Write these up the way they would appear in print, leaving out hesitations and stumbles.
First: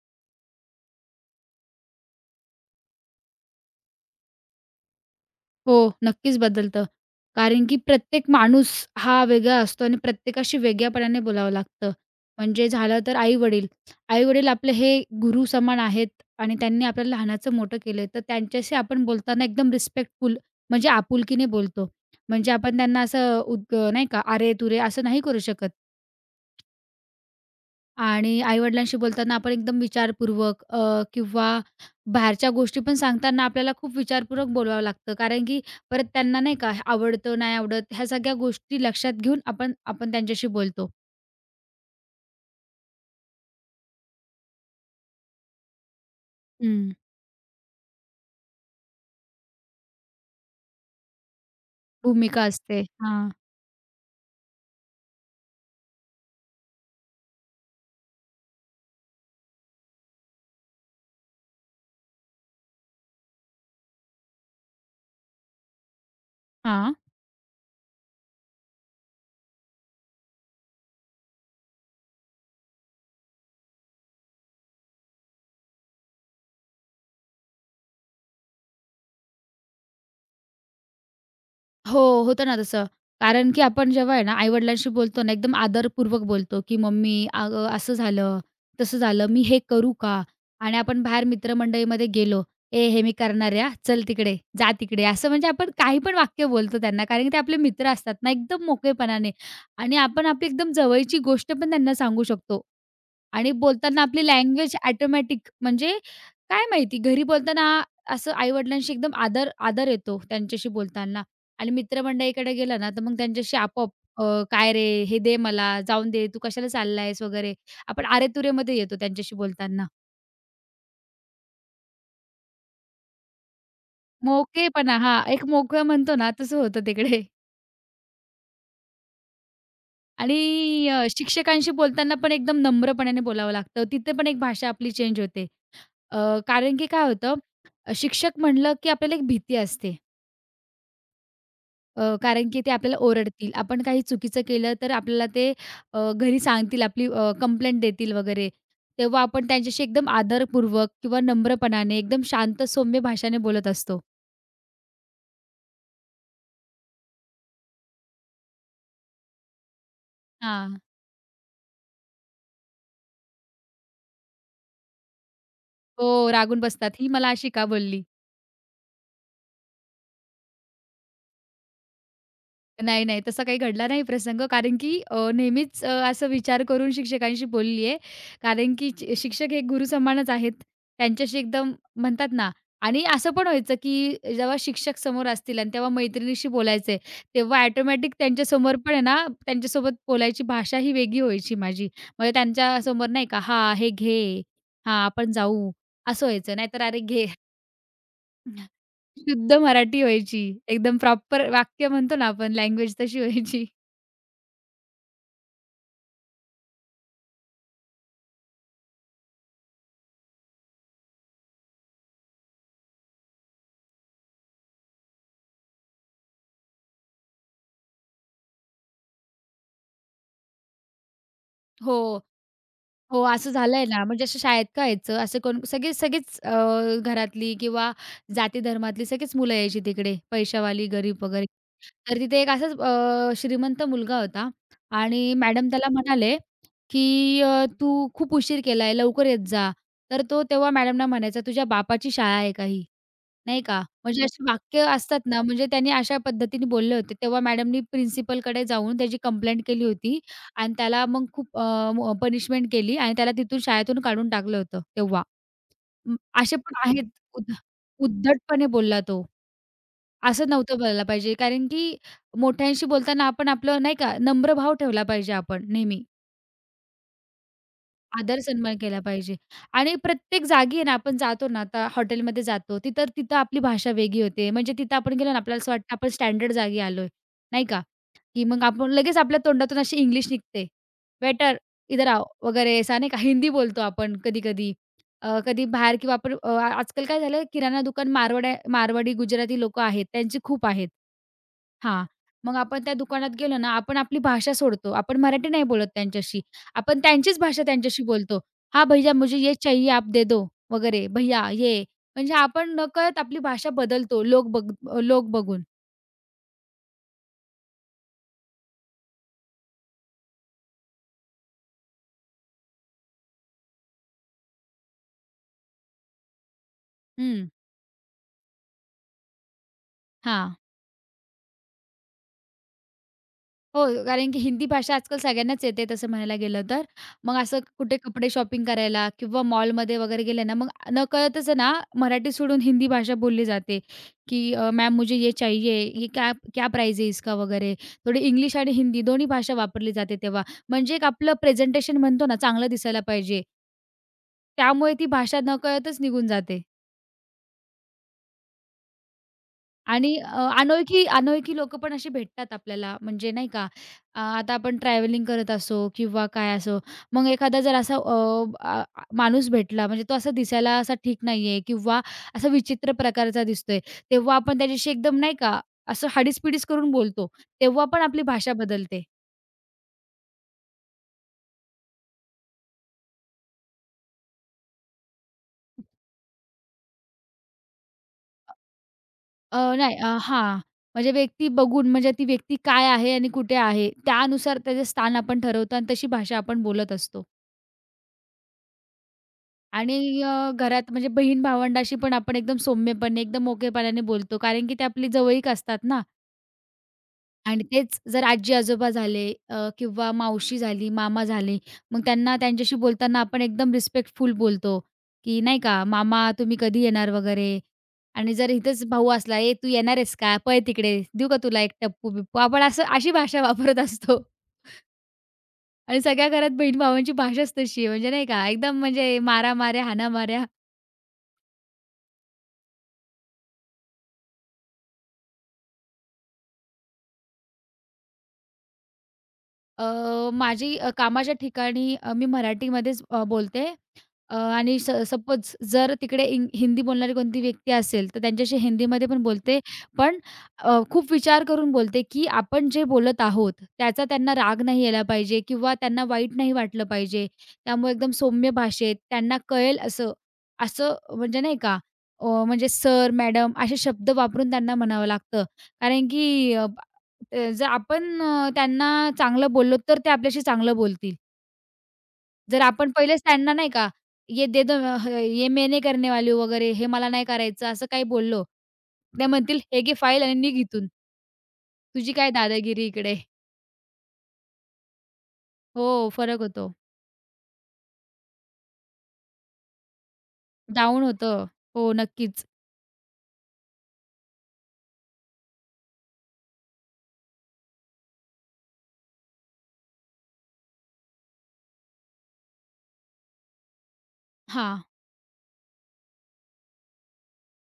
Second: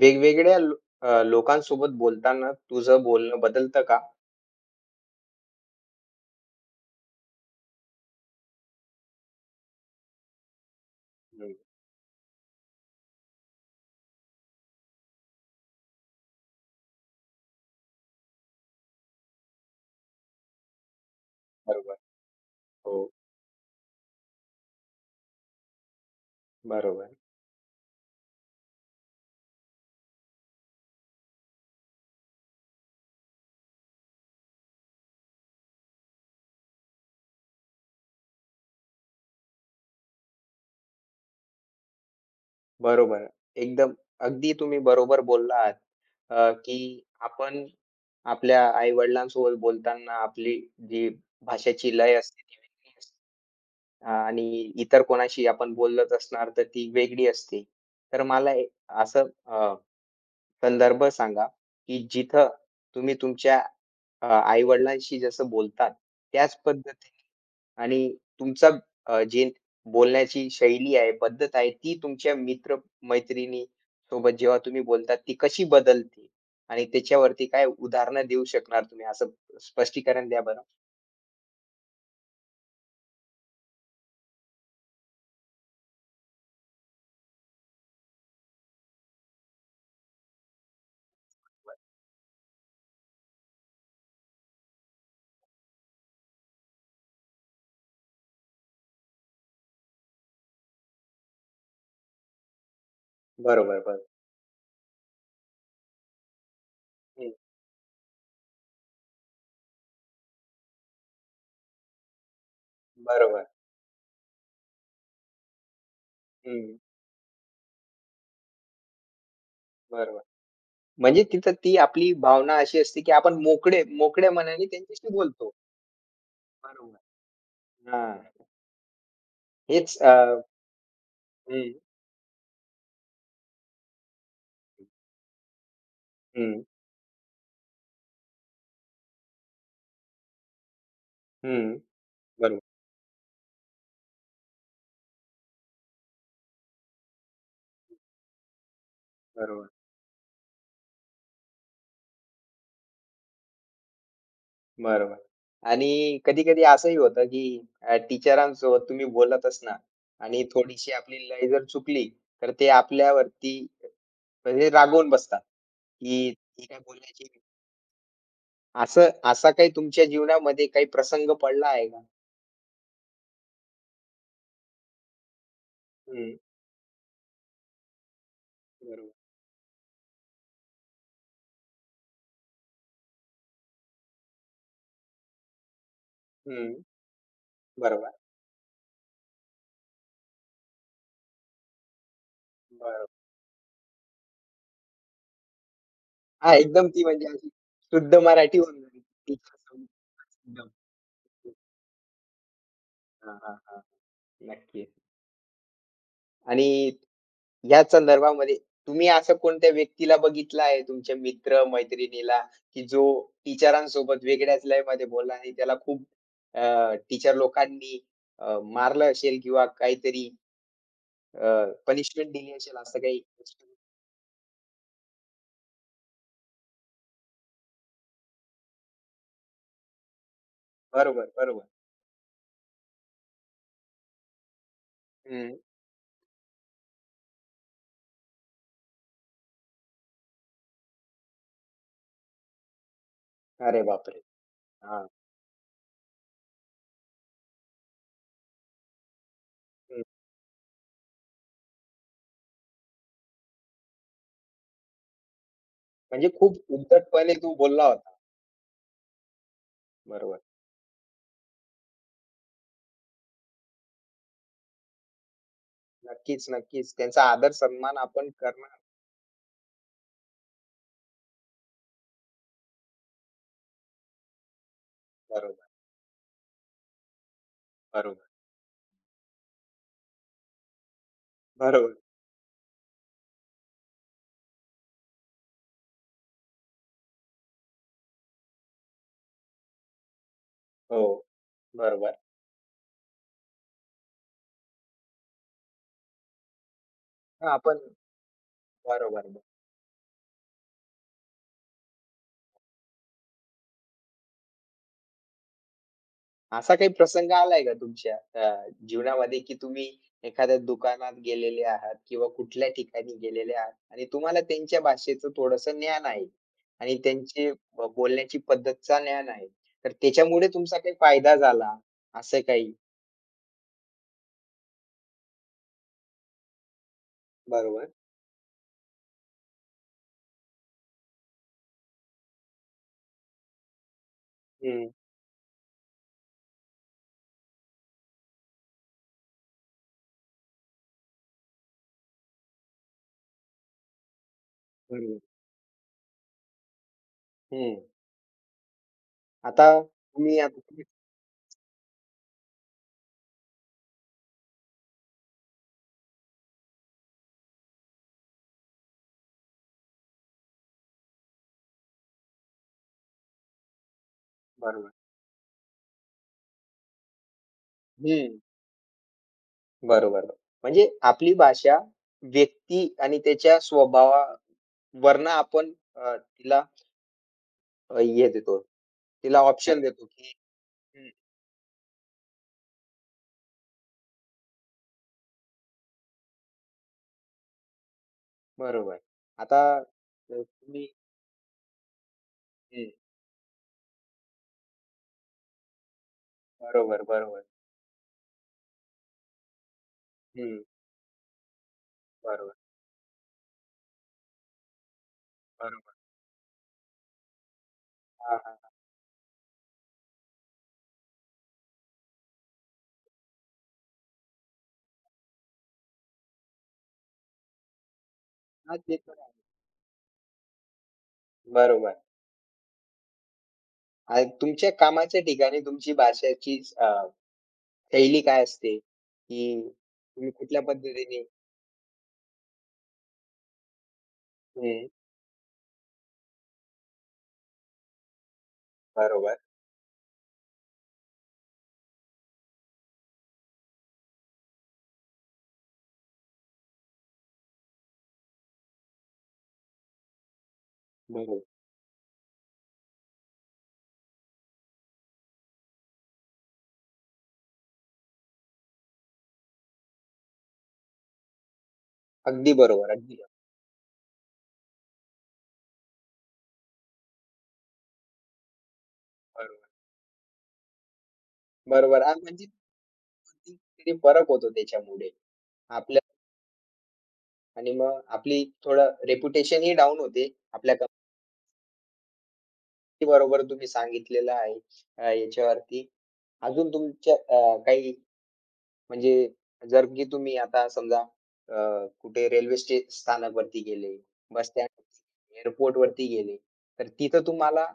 वेगवेगळ्या लोकांसोबत बोलताना तुझं बोलणं बदलतं का? हो, नक्कीच बदलतं. कारण की प्रत्येक माणूस हा वेगळा असतो आणि प्रत्येकाशी वेगळ्यापणाने बोलावं हं, लागतं. म्हणजे झालं तर आई-वडील. आई-वडील आपले हे गुरु समान आहेत आणि त्यांनी आपल्याला लहानाचं मोठं केलंय, तर त्यांच्याशी आपण बोलताना एकदम रिस्पेक्टफुल म्हणजे आपुलकीने बोलतो. बरोबर. म्हणजे आपण हो, त्यांना असं उद्ग नाही का, अरे-तुरे असं नाही करू शकत. बरोबर. आणि आई-वडिलांशी बोलताना आपण एकदम विचारपूर्वक किंवा बाहेरच्या गोष्टी पण सांगताना आपल्याला खूप विचारपूर्वक बोलावं लागतं. कारण की परत त्यांना नाही का आवडतं, नाही आवडत ह्या सगळ्या गोष्टी लक्षात घेऊन आपण आपण त्यांच्याशी बोलतो. बरोबर. एकदम अगदी तुम्ही बरोबर बोलला आहात, की हं. आपण आपल्या आई-वडिलांसोबत बोलताना आपली जी भाषेची लय असते भूमिका ती असते. वेगळी असते. हां. आणि इतर कोणाशी आपण बोलत असणार तर ती वेगळी असते. तर मला असं संदर्भ सांगा, की जिथं तुम्ही तुमच्या आई-वडिलांशी जसं बोलतात त्याच हां. पद्धतीने आणि तुमचा जे बोलण्याची शैली आहे, पद्धत आहे, ती तुमच्या मित्र-मैत्रिणी सोबत जेव्हा तुम्ही बोलतात ती कशी बदलते? आणि त्याच्यावरती काय उदाहरणं देऊ शकणार तुम्ही असं स्पष्टीकरण द्या बरं? हो, होतं ना तसं. कारण की आपण जेव्हा आहे ना, आई-वडिलांशी बोलतो ना, एकदम आदरपूर्वक बोलतो, की "मम्मी अगं असं झालं, तसं झालं, मी हे करू का?" आणि आपण बाहेर मित्रमंडळीमध्ये गेलो, "ए, हे मी करणार आहे हां, चल तिकडे, जा तिकडे." असं म्हणजे आपण काही पण वाक्य बोलतो त्यांना, कारण की ते आपले मित्र असतात ना, एकदम मोकळेपणाने आणि आपण आपली एकदम जवळची गोष्ट पण त्यांना सांगू शकतो. आणि बरोबर, बोलताना बरोबर. आपली लँग्वेज ऑटोमॅटिक म्हणजे काय माहिती घरी हं, बोलताना असं आई-वडिलांशी एकदम आदर आदर येतो त्यांच्याशी बोलताना आणि मित्रमंडळीकडे गेला ना, तर मग बरोबर. त्यांच्याशी आपोआप अ, "काय रे? हे दे मला, जाऊन दे, तू हं, कशाला चालला आहेस?" वगैरे. आपण अरे-तुरेमध्ये येतो त्यांच्याशी बोलताना. बरोबर. म्हणजे तिथं ती आपली भावना अशी असते, की आपण मोकळे मोकळ्या मनाने मोकळेपणा त्यांच्याशी हां, एक बोलतो. मोकळं म्हणतो ना, तसं होतं बरोबर. तिकडे. हां. हेच अ, आणि शिक्षकांशी हं, बोलताना पण एकदम नम्रपणाने बोलावं लागतं. तिथे पण एक भाषा आपली चेंज होते. अ, हं, कारण की काय होतं, शिक्षक म्हणलं की आपल्याला एक भीती असते. हं. कारण की बरोबर, ते आपल्याला ओरडतील. आपण काही चुकीचं केलं तर आपल्याला ते घरी सांगतील, आपली कंप्लेंट देतील वगैरे. तेव्हा आपण बरोबर, त्यांच्याशी एकदम आदरपूर्वक किंवा नम्रपणाने एकदम शांत सौम्य भाषाने बोलत असतो. बरोबर. आणि कधी-कधी असंही होतं, की टीचरांसोबत तुम्ही बोलत असणार आणि हां. थोडीशी आपली लय जर चुकली, तर ते आपल्यावरती म्हणजे रागवून बसतात, की हो, रागून ही काय बसतात. ही बोलायची मला अशी का बोलली? असा काही तुमच्या जीवनामध्ये काही प्रसंग पडला आहे का? नाही, नाही. तसा काही घडला नाही प्रसंग कारण की नेहमीच असं हं, विचार करून शिक्षकांशी बोलली आहे. कारण की बरोबर. शिक्षक हे गुरुसमानच आहेत. त्यांच्याशी एकदम म्हणतात ना आणि असं पण व्हायचं की जेव्हा शिक्षक समोर असतील आणि तेव्हा मैत्रिणीशी हं, बोलायचं तेव्हा बरोबर, ऑटोमॅटिक त्यांच्यासमोर पण आहे ना, त्यांच्यासोबत बोलायची भाषा ही वेगळी व्हायची माझी. म्हणजे बरोबर. त्यांच्यासमोर नाही का, "हां, हे घे. हां, आपण जाऊ." असं हां, व्हायचं. नाहीतर एकदम "अरे ती घे." म्हणजे अशी शुद्ध मराठी होऊन जाईल शुद्ध टीचर मराठी व्हायची. एकदम. एकदम प्रॉपर वाक्य म्हणतो ना आपण लँग्वेज तशी हां, व्हायची. हां, नक्की. आणि ह्याच संदर्भामध्ये तुम्ही असं कोणत्या व्यक्तीला बघितलं आहे तुमच्या मित्र-मैत्रिणीला, की जो टीचरांसोबत वेगळ्याच लयमध्ये बोलला आणि त्याला खूप टीचर लोकांनी मारलं असेल किंवा काहीतरी अ, हो. पनिशमेंट दिली असेल असं काही? हो, असं झालंय ना, म्हणजे असं शाळेत का यायचं, असं कोण सगळे सगळीच घरातली किंवा जाती-धर्मातली सगळीच मुलं यायची तिकडे, पैशावाली, गरीब बरोबर, वगैरे. बरोबर. तर तिथे एक असाच श्रीमंत मुलगा होता आणि हं. मॅडम त्याला म्हणाले, की "तू खूप उशीर केलाय, लवकर येत जा." तर तो तेव्हा मॅडमना म्हणायचा, "तुझ्या बापाची शाळा आहे का ही?" नाही का? अरे बापरे! म्हणजे अशी वाक्य हां. असतात ना, म्हणजे त्यांनी अशा पद्धतीने बोलले होते. तेव्हा मॅडमनी प्रिन्सिपलकडे जाऊन त्याची कंप्लेंट केली हं. होती आणि त्याला मग खूप अ, म पनिशमेंट केली आणि त्याला तिथून शाळेतून काढून टाकलं होतं तेव्हा. अं, म्हणजे असे खूप पण आहेत उद्धटपणे उद्ध तू बोलला होता. उद्धटपणे बोलला तो. बरोबर. असं नव्हतं बोलायला पाहिजे कारण की मोठ्यांशी बोलताना आपण आपलं नाही का, नम्र भाव ठेवला पाहिजे आपण नेहमी. नक्कीच, नक्कीच. त्यांचा आदर सन्मान आपण आदर सन्मान करणार. केला पाहिजे आणि प्रत्येक जागी आहे ना, आपण जातो ना, आता हॉटेलमध्ये जातो, तिथं तिथं आपली भाषा वेगळी होते. म्हणजे तिथं आपण गेलो ना, आपल्याला बरोबर, असं वाटतं आपण स्टँडर्ड जागी आलोय, नाही का? बरोबर, की मग आपण लगेच आपल्या तोंडातून अशी इंग्लिश निघते. वेटर, बरोबर. इधर आओ वगैरे असा नाही का हिंदी बोलतो आपण कधी-कधी. कधी बाहेर किंवा आपण आजकाल काय झालंय किराणा दुकान मारवाडी, गुजराती लोकं आहेत, त्यांची खूप आहेत. हो, हां, बरोबर. मग आपण त्या दुकानात गेलो ना, आपण आपली भाषा सोडतो. आपण मराठी नाही बोलत त्यांच्याशी. आपण त्यांचीच हां, भाषा आपण त्यांच्याशी बोलतो. "हाँ भैय्या मुझे बरोबर. ये चाहिए आप दे दो" वगैरे "भैय्या ये." म्हणजे आपण नकळत आपली भाषा बदलतो लोक बघून. असा काही प्रसंग आलाय का तुमच्या अ, जीवनामध्ये, की तुम्ही एखाद्या दुकानात गेलेले आहात किंवा कुठल्या ठिकाणी गेलेले आहात आणि तुम्हाला त्यांच्या भाषेचं थोडंसं ज्ञान आहे आणि हं, त्यांची बोलण्याची पद्धतीचा ज्ञान आहे. तर त्याच्यामुळे हां. तुमचा काही फायदा झाला, असं काही? हो, कारण की हिंदी भाषा आजकाल सगळ्यांनाच येते तसं म्हणायला गेलं तर. मग असं बरोबर. कुठे कपडे शॉपिंग करायला किंवा मॉलमध्ये वगैरे गेले ना, मग नकळतच आहे ना, मराठी सोडून हिंदी भाषा बोलली जाते, की हं, "मैम मुझे ये चाहिए, ये क्या क्या प्राइस है इसका?" वगैरे. थोडी इंग्लिश आणि हिंदी दोन्ही भाषा वापरली जाते तेव्हा. म्हणजे एक आपलं प्रेझेंटेशन म्हणतो ना, चांगलं दिसायला पाहिजे. त्यामुळे ती बरोबर. भाषा नकळतच निघून जाते. हं. आता आणि तुम्ही आता तुम्ही अनोळखी अनोळखी लोकं पण अशी भेटतात आपल्याला म्हणजे नाही का आता आपण ट्रॅव्हलिंग करत असो किंवा काय असो, मग एखादा जर असा माणूस भेटला म्हणजे तो असा दिसायला असा ठीक नाहीये किंवा असा विचित्र प्रकारचा दिसतोय, तेव्हा आपण त्याच्याशी बरोबर. एकदम नाही का असं हाडीस करून बोलतो, तेव्हा पण आपली हं. भाषा बदलते. बरोबर. म्हणजे आपली भाषा व्यक्ती आणि त्याच्या स्वभावावरनं आपण तिला हे देतो. तिला ऑप्शन नाही देतो, की हां, म्हणजे हं, व्यक्ती बघून म्हणजे ती व्यक्ती काय आहे आणि कुठे आहे, त्यानुसार त्याचं स्थान आपण ठरवतो आणि तशी भाषा आपण बोलत असतो. बरोबर. आता आणि तुम्ही घरात म्हणजे बहीण-भावंडाशी पण आपण एकदम हं, सौम्यपणे, एकदम मोकेपणाने बोलतो. कारण की ते आपली जवळीक असतात ना बरोबर, बरोबर. आणि तेच जर आजी-आजोबा झाले किंवा हं, मावशी झाली, मामा झाले, मग त्यांना बरोबर, त्यांच्याशी बोलताना आपण एकदम रिस्पेक्टफुल बोलतो, की नाही का, बरोबर. "मामा, तुम्ही कधी येणार?" वगैरे. आणि हां, जर हां, हां. इथेच भाऊ असला, "ए, तू येणार आहेस का? पळ तिकडे. देऊ का तुला एक टप्पू-बिप्पू?" आपण असं अशी भाषा वापरत असतो आणि सगळ्या घरात बहीण-भावांची भाषाच तशी आहे. म्हणजे नाही का, एकदम हां, ते म्हणजे पण आहे. मारामाऱ्या, हाणामाऱ्या बरोबर आणि तुमच्या कामाच्या ठिकाणी तुमची भाषेची शैली काय असते? की तुम्ही कुठल्या माझी पद्धतीने कामाच्या ठिकाणी मी मराठीमध्येच बोलते आणि हं, सपोज जर तिकडे हिंदी बोलणारी कोणती व्यक्ती असेल, तर त्यांच्याशी हिंदीमध्ये पण बरोबर, बोलते. पण खूप विचार करून बोलते, की आपण जे बोलत आहोत, त्याचा त्यांना राग नाही यायला पाहिजे किंवा त्यांना वाईट नाही वाटलं पाहिजे. त्यामुळे एकदम सौम्य भाषेत त्यांना कळेल असं, असं बरोबर. म्हणजे नाही का म्हणजे सर, मॅडम असे शब्द वापरून त्यांना म्हणावं लागतं. कारण की जर आपण त्यांना चांगलं बोललो, तर ते आपल्याशी चांगलं बोलतील. अगदी जर आपण बरोबर, अगदी पहिलेच त्यांना नाही का, "ये दे दो ह ये मैं नहीं करने वाली हूँ" वगैरे, "हे मला नाही करायचं" असं काही बोललो, ते म्हणतील, बरोबर. "हे घे फाईल आणि निघ इथून. बरोबर तुझी आणि काय म्हणजे दादागिरी इकडे." किती फरक होतो त्याच्यामुळे. हो, आपल्या फरक होतो. आणि मग आपली थोडं रेप्युटेशनही डाउन होते. आपल्या डाउन होतं. हो, नक्कीच. अगदी बरोबर तुम्ही सांगितलेलं आहे. याच्यावरती अजून तुमच्या काही म्हणजे जर की तुम्ही आता समजा अ, कुठे रेल्वे स्थानकवरती गेले, बस स्टँड हां. एअरपोर्टवरती गेले, तर तिथं तुम्हाला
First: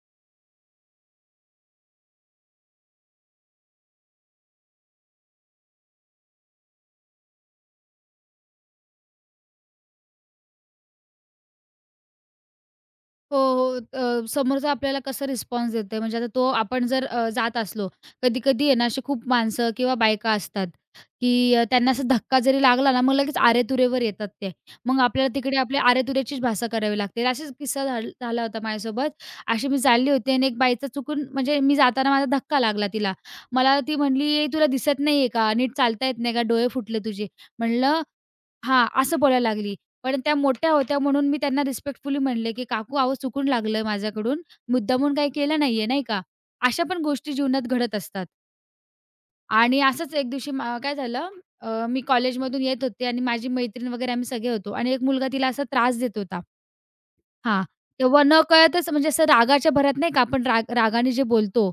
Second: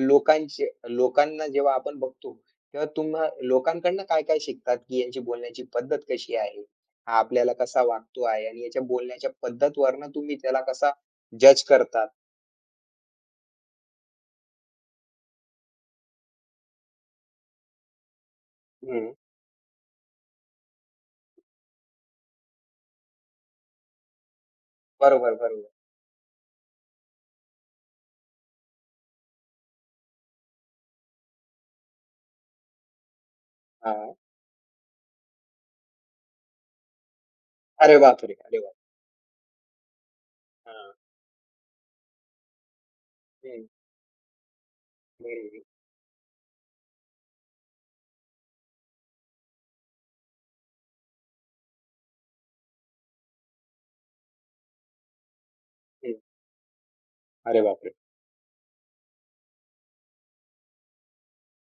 लोकांना जेव्हा आपण बघतो, तेव्हा तुम्हा लोकांकडनं काय-काय शिकतात, की यांची बोलण्याची पद्धत कशी आहे? हा आपल्याला कसा वागतो आहे आणि याच्या बोलण्याच्या पद्धतवरनं तुम्ही त्याला कसा जज करतात. हो, हो. समोरचा आपल्याला कसा रिस्पॉन्स देतोय म्हणजे आता तो आपण जर जात असलो, कधी-कधी आहे ना अशी हं. खूप माणसं किंवा बायका असतात, की त्यांना असा धक्का जरी लागला ना, मग लगेच आरे-तुरेवर येतात ते. मग आपल्याला बरोबर, तिकडे बरोबर. आपली आरे-तुरेचीच भाषा करावी लागते. असाच किस्सा झाला होता माझ्यासोबत. अशी मी चालली होती आणि एक बाईचा चुकून म्हणजे मी जाताना माझा धक्का लागला तिला. मला ती हां. म्हणली, "ए, "तुला दिसत नाहीये का? नीट चालता येत नाही का? डोळे फुटले तुझे." अरे म्हणलं बापरे! अरे हां, असं बोलायला लागली. पण त्या मोठ्या हां. होत्या म्हणून मी त्यांना रिस्पेक्टफुली म्हणले, की "काकू अहो चुकून हं, लागलं माझ्याकडून. मुद्दामून काही हं, केलं नाहीये." नाही का? अशा पण गोष्टी जीवनात घडत असतात. आणि असंच एक दिवशी काय झालं मी कॉलेजमधून येत होते आणि माझी मैत्रीण वगैरे आम्ही सगळे होतो आणि एक मुलगा तिला असा त्रास हं. देत होता. अरे हां, बापरे! तेव्हा नकळतच म्हणजे असं रागाच्या भरात नाही का आपण राग रागाने जे बोलतो,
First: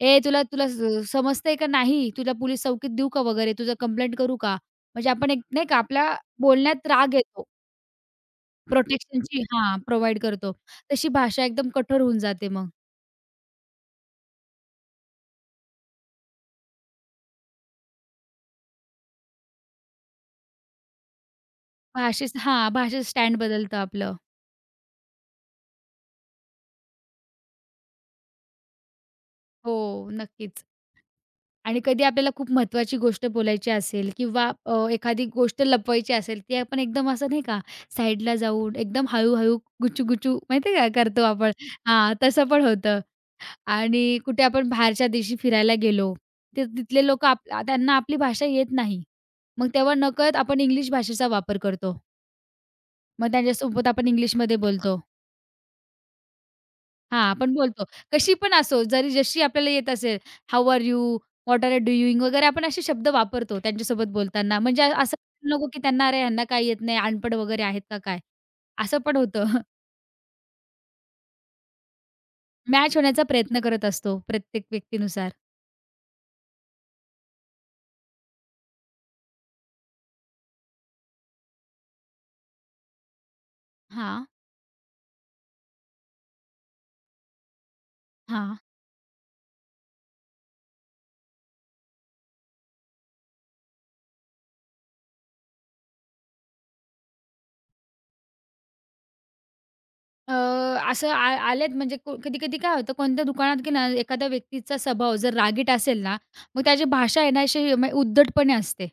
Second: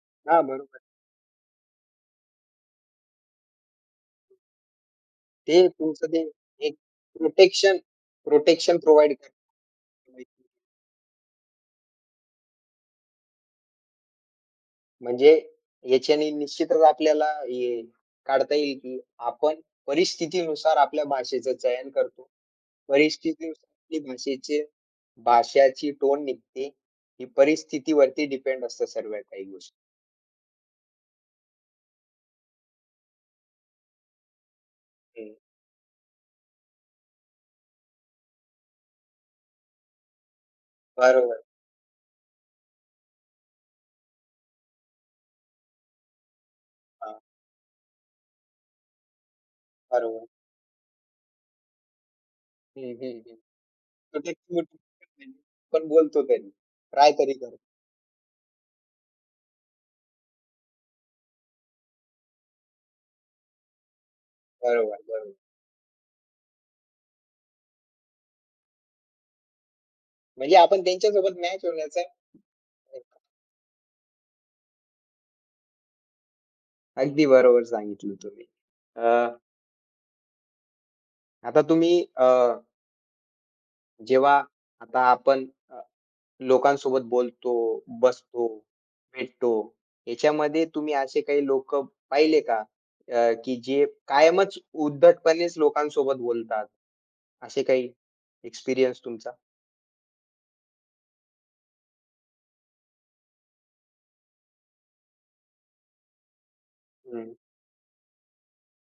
"ए हां, तुला तुला बरोबर. समजतंय का नाही? तुला पोलीस चौकीत देऊ का वगैरे? तुझं कंप्लेंट करू का?" म्हणजे आपण एक ते नाही का तुमचं आपल्या ते एक बोलण्यात राग येतो. प्रोटेक्शन प्रोटेक्शन प्रोव्हाईड करतं. प्रोटेक्शनची हां, प्रोव्हाईड करतो. तशी भाषा एकदम कठोर होऊन जाते मग. म्हणजे याच्याने निश्चितच आपल्याला हे काढता येईल, की आपण परिस्थितीनुसार आपल्या भाषेचं चयन करतो. भाषेचं हां, भाषेचं स्टँड परिस्थितीनुसार बदलतं आपली आपलं. भाषाची टोन निघते. ही परिस्थितीवरती डिपेंड असतं सर्व काही हो, गोष्टी. नक्कीच. आणि कधी आपल्याला खूप महत्त्वाची गोष्ट बोलायची असेल किंवा एखादी हं, गोष्ट लपवायची असेल, ती आपण एकदम असं नाही का साईडला जाऊन एकदम हळू गुचू-गुचू माहिती का करतो बरोबर. आपण. हां, तसं पण होतं. आणि कुठे आपण बाहेरच्या देशी फिरायला गेलो, तर तिथले हां, लोकं आप त्यांना आपली भाषा येत नाही. मग तेव्हा बरोबर. नकळत आपण इंग्लिश भाषेचा वापर करतो. हं, हं, मग हं. त्यांच्यासोबत आपण इंग्लिशमध्ये बोलतो. प्रोटेक्टिव्हिटी पण बोलतो तरी. ट्राय हां, तरी आपण करतो. बोलतो. कशी पण असो, जरी जशी आपल्याला येत असेल, how are you? What are you doing? वगैरे आपण असे शब्द वापरतो त्यांच्यासोबत बोलताना. म्हणजे बरोबर, असं बरोबर. नको की त्यांना अरे ह्यांना काही येत नाही, अनपढ वगैरे आहेत का काय? असं पण होतं. म्हणजे आपण त्यांच्यासोबत मॅच होण्याचा मॅच होण्याचा प्रयत्न करत असतो प्रत्येक व्यक्तीनुसार. अगदी बरोबर सांगितलं तुम्ही. अ, आता तुम्ही अ, हां, जेव्हा आता आपण लोकांसोबत बोलतो, बसतो, हां. भेटतो, याच्यामध्ये तुम्ही असे काही लोकं पाहिले का? की जे कायमच उद्धटपणेच लोकांसोबत बोलतात. असे काही एक्सपिरियन्स तुमचा? अ, असं आलेत म्हणजे कधी-कधी काय होतं कोणत्या दुकानात की ना एखाद्या व्यक्तीचा स्वभाव जर रागीट असेल ना, मग त्याची भाषा हं, आहे ना अशी उद्धटपणे असते.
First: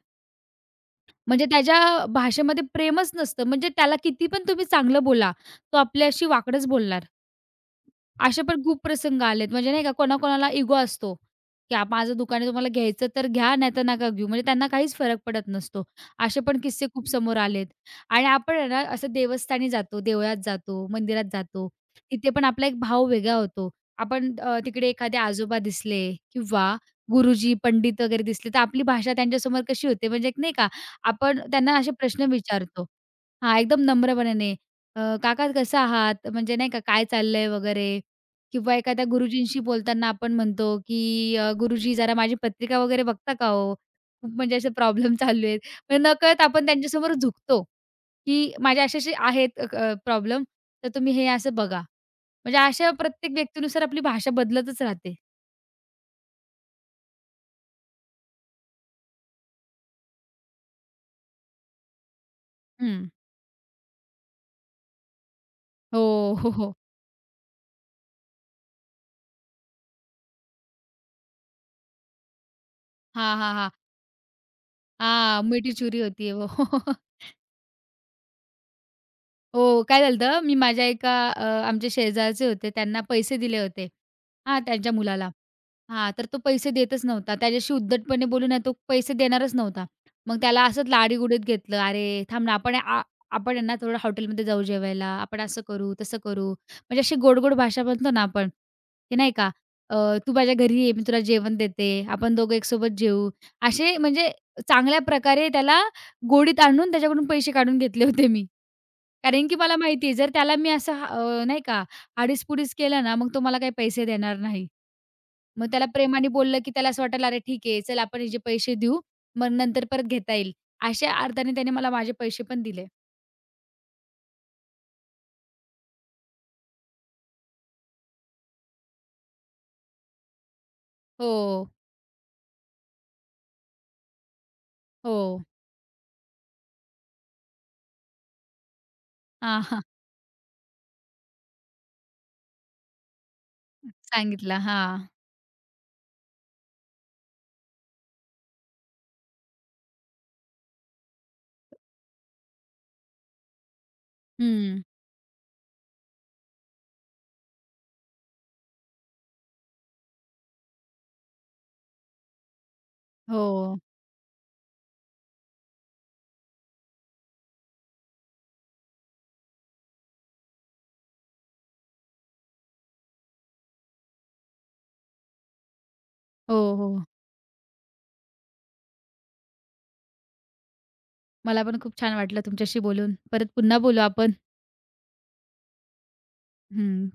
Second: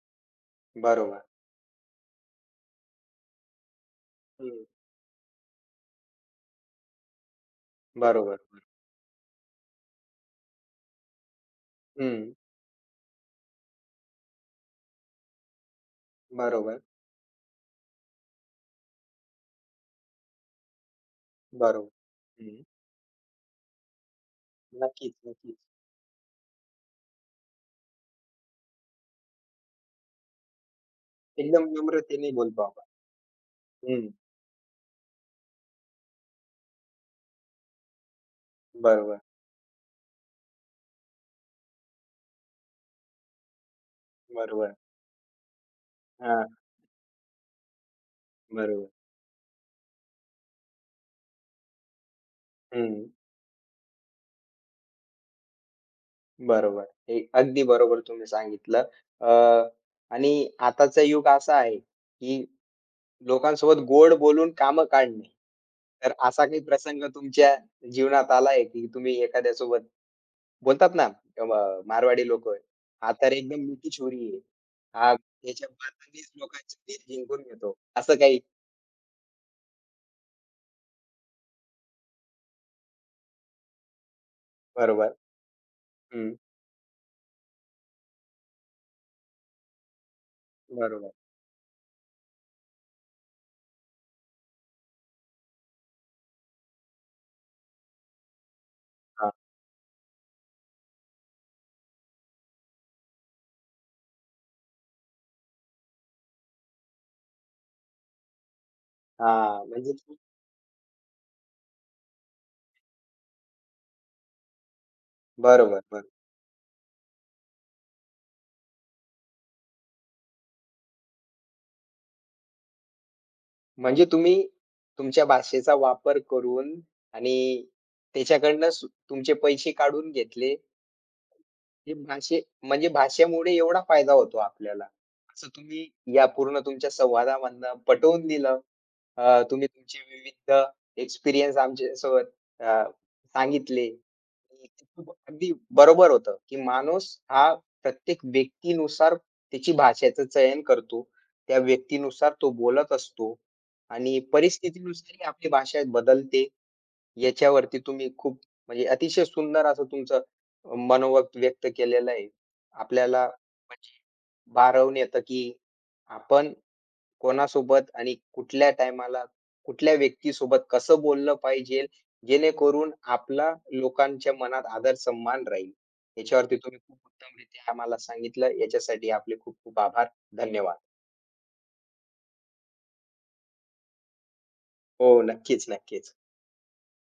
बरोबर. म्हणजे त्याच्या भाषेमध्ये प्रेमच नसतं. म्हणजे त्याला किती पण हं. तुम्ही चांगलं बोला, तो आपल्याशी वाकडंच बोलणार. बरोबर. असे पण खूप प्रसंग आलेत. म्हणजे नाही का कोणाकोणाला इगो असतो, की माझं हं, दुकान आहे तुम्हाला घ्यायचं तर घ्या नाहीतर नका घेऊ. म्हणजे त्यांना काहीच फरक पडत नसतो. असे पण बरोबर, किस्से खूप समोर आलेत. आणि आपण आहे ना असं देवस्थानी जातो, देवळात जातो, मंदिरात जातो. बरोबर. तिथे पण हं, आपला एक भाव वेगळा होतो. आपण तिकडे नक्कीच, एखादे आजोबा नक्कीच. दिसले किंवा गुरुजी, पंडित वगैरे दिसले तर आपली भाषा त्यांच्यासमोर कशी होते म्हणजे एक नाही का आपण एकदम त्यांना असे प्रश्न नम्रतेने बोलतो विचारतो. आपण. हां, एकदम हं, नम्रपणाने. "काका कसं आहात?" म्हणजे नाही का "काय चाललंय?" वगैरे. किंवा एखाद्या बरोबर, गुरुजींशी बोलताना आपण म्हणतो, की "गुरुजी जरा माझी पत्रिका वगैरे बघता का हो? खूप म्हणजे असे बरोबर. प्रॉब्लेम चालू आहेत." म्हणजे नकळत हां, आपण त्यांच्यासमोर झुकतो, की माझे बरोबर. असे-असे आहेत प्रॉब्लेम तर तुम्ही हे असं बघा. म्हणजे अशा हं, प्रत्येक व्यक्तीनुसार आपली भाषा बदलतच राहते. बरोबर. हे अगदी बरोबर तुम्ही सांगितलं. अ, आणि आताचं युग असं आहे, की हं. लोकांसोबत गोड बोलून कामं काढणे. तर हो, असा हो, काही हो. प्रसंग तुमच्या जीवनात आलाय, की तुम्ही एखाद्यासोबत बोलतात ना, अ, मारवाडी लोकं, "हा तर हां, हां, एकदम हां. मिठी छुरी आहे. हा हां, त्याच्या मिठी छुरी होती बातानीच लोकांचे है जिंकून घेतो." असं काही. हो, काय झालं मी माझ्या एका आमचे शेजारचे होते त्यांना पैसे दिले होते. हां, त्यांच्या बरोबर. मुलाला. हां, तर हं, तो पैसे देतच नव्हता. त्याच्याशी उद्धटपणे बोलून आहे तो पैसे देणारच नव्हता. मग त्याला असंच बरोबर. लाडीगुडीत घेतलं. "अरे थांब ना, आपण आहे ना थोडं हॉटेलमध्ये जाऊ जेवायला. आपण असं करू, तसं करू." म्हणजे अशी गोड-गोड भाषा म्हणतो ना आपण, की नाही हां, का, अ, "तू माझ्या घरी ये, मी तुला जेवण देते. आपण दोघं एकसोबत जेवू." असे म्हणजे चांगल्या प्रकारे त्याला गोडीत आणून त्याच्याकडून पैसे काढून घेतले होते मी. कारण की हां. मला म्हणजे माहिती आहे जर त्याला मी असं नाही का आडीसपुडीस केलं ना, मग तो मला काही पैसे देणार नाही. मग बरोबर, त्याला बरोबर. प्रेमाने बोललं, की त्याला असं वाटेल, "अरे ठीक आहे, चल आपण याचे पैसे देऊ, मग नंतर परत घेता येईल." अशा अर्थाने त्याने मला माझे पैसे पण दिले. म्हणजे तुम्ही तुमच्या भाषेचा वापर करून आणि त्याच्याकडनं तुमचे पैसे काढून घेतले. हो, हे म्हणजे भाषेमुळे एवढा फायदा होतो आपल्याला. हो. असं तुम्ही या पूर्ण तुमच्या संवादामधनं पटवून दिलं. हां, तुम्ही हां. तुमचे विविध एक्सपिरियन्स आमच्यासोबत अ, सांगितले. सांगितलं. हां. खूप अगदी बरोबर होतं, की माणूस हा प्रत्येक व्यक्तीनुसार त्याची भाषेचं चयन करतो. त्या व्यक्तीनुसार तो बोलत असतो आणि हं. परिस्थितीनुसारही आपली भाषा बदलते. याच्यावरती तुम्ही खूप म्हणजे अतिशय सुंदर असं तुमचं मनोगत व्यक्त केलेलं आहे. आपल्याला हो, म्हणजे भारावून येतं, की आपण कोणासोबत आणि कुठल्या टायमाला, कुठल्या व्यक्तीसोबत कसं बोललं पाहिजे, जेणेकरून आपला लोकांच्या मनात आदर सन्मान राहील. हो, याच्यावरती तुम्ही हो. खूप उत्तमरित्या आम्हाला सांगितलं. याच्यासाठी आपले खूप खूप आभार. धन्यवाद. मला पण खूप छान वाटलं तुमच्याशी बोलून. परत पुन्हा बोलू आपण. हो, नक्कीच, नक्कीच. हं.